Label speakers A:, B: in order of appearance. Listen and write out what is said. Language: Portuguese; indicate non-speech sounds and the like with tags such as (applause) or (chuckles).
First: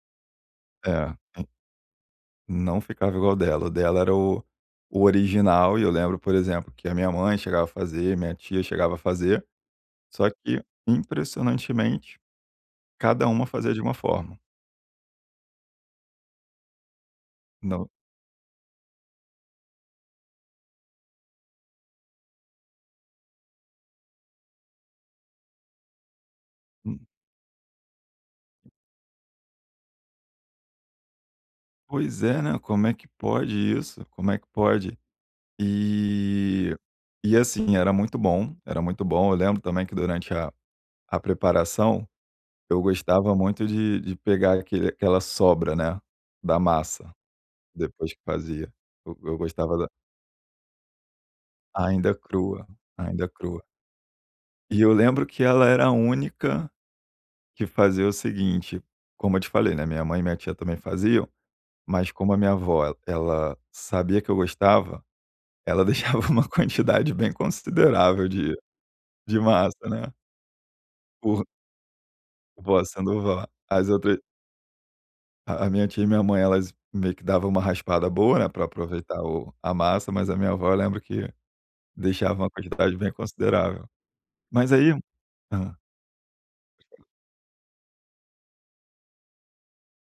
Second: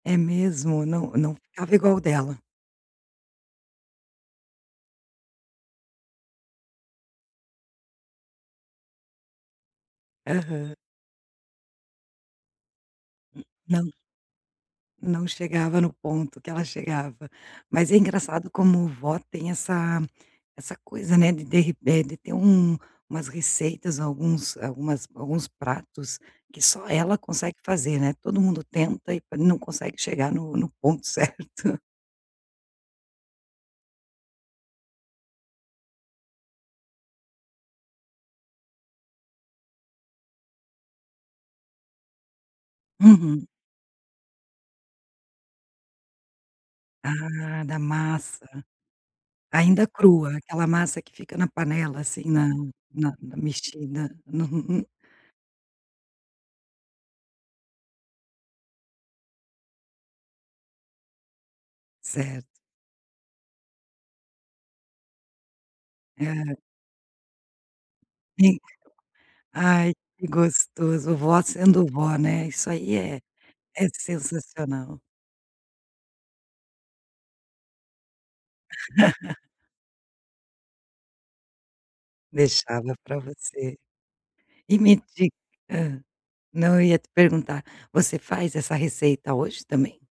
A: É mesmo? Não
B: É.
A: não
B: En
A: ficava igual o dela.
B: Não ficava igual o dela. O dela era o o original e eu lembro, por exemplo, que a minha mãe chegava a fazer, minha tia chegava a fazer, só que
A: Aham.
B: impressionantemente, cada
A: Hum,
B: uma fazia de
A: não
B: uma forma.
A: Não chegava no ponto que ela chegava.
B: Não.
A: Mas, é engraçado como vó tem essa essa coisa, né, de de re eh, de ter um umas receitas, alguns algumas alguns pratos que só
B: Uhum.
A: ela consegue fazer, né. Todo mundo tenta e não consegue chegar no no ponto certo.
B: Pois é, né, como é que pode isso? Como é que pode? E e, assim, era muito bom, era muito bom. Eu lembro, também, que durante a a preparação, eu gostava
A: Uhum.
B: muito de de pegar aquele aquela sobra, né, da massa,
A: Ah, da
B: depois que
A: massa.
B: fazia. Eu eu gostava
A: Ainda
B: da
A: crua, aquela massa que fica na panela,
B: Ainda
A: assim, na
B: crua.
A: na
B: Ainda
A: na
B: crua.
A: mexida no
B: E
A: no
B: eu lembro que ela era a única que fazia o seguinte, como eu te falei, né, minha mãe e minha tia também faziam. Mas, como a
A: Certo.
B: minha avó, ela sabia que eu gostava, ela deixava uma
A: Hã.
B: quantidade bem considerável
A: Sim.
B: de de massa,
A: Ai,
B: né.
A: que gostoso. Vó
B: Por
A: sendo vó, né. Isso
B: Vó
A: aí é
B: sendo vó.
A: é
B: As outras
A: sensacional.
B: A a minha tia e minha mãe, elas meio que dava uma raspada boa, né, pra aproveitar
A: (chuckles)
B: o a massa, mas a minha avó, eu lembro que deixava uma
A: Deixava
B: quantidade bem
A: pra você.
B: considerável. Mas
A: E
B: aí
A: me diga
B: hã.
A: hã. Não, eu ia te perguntar, você faz essa receita hoje também?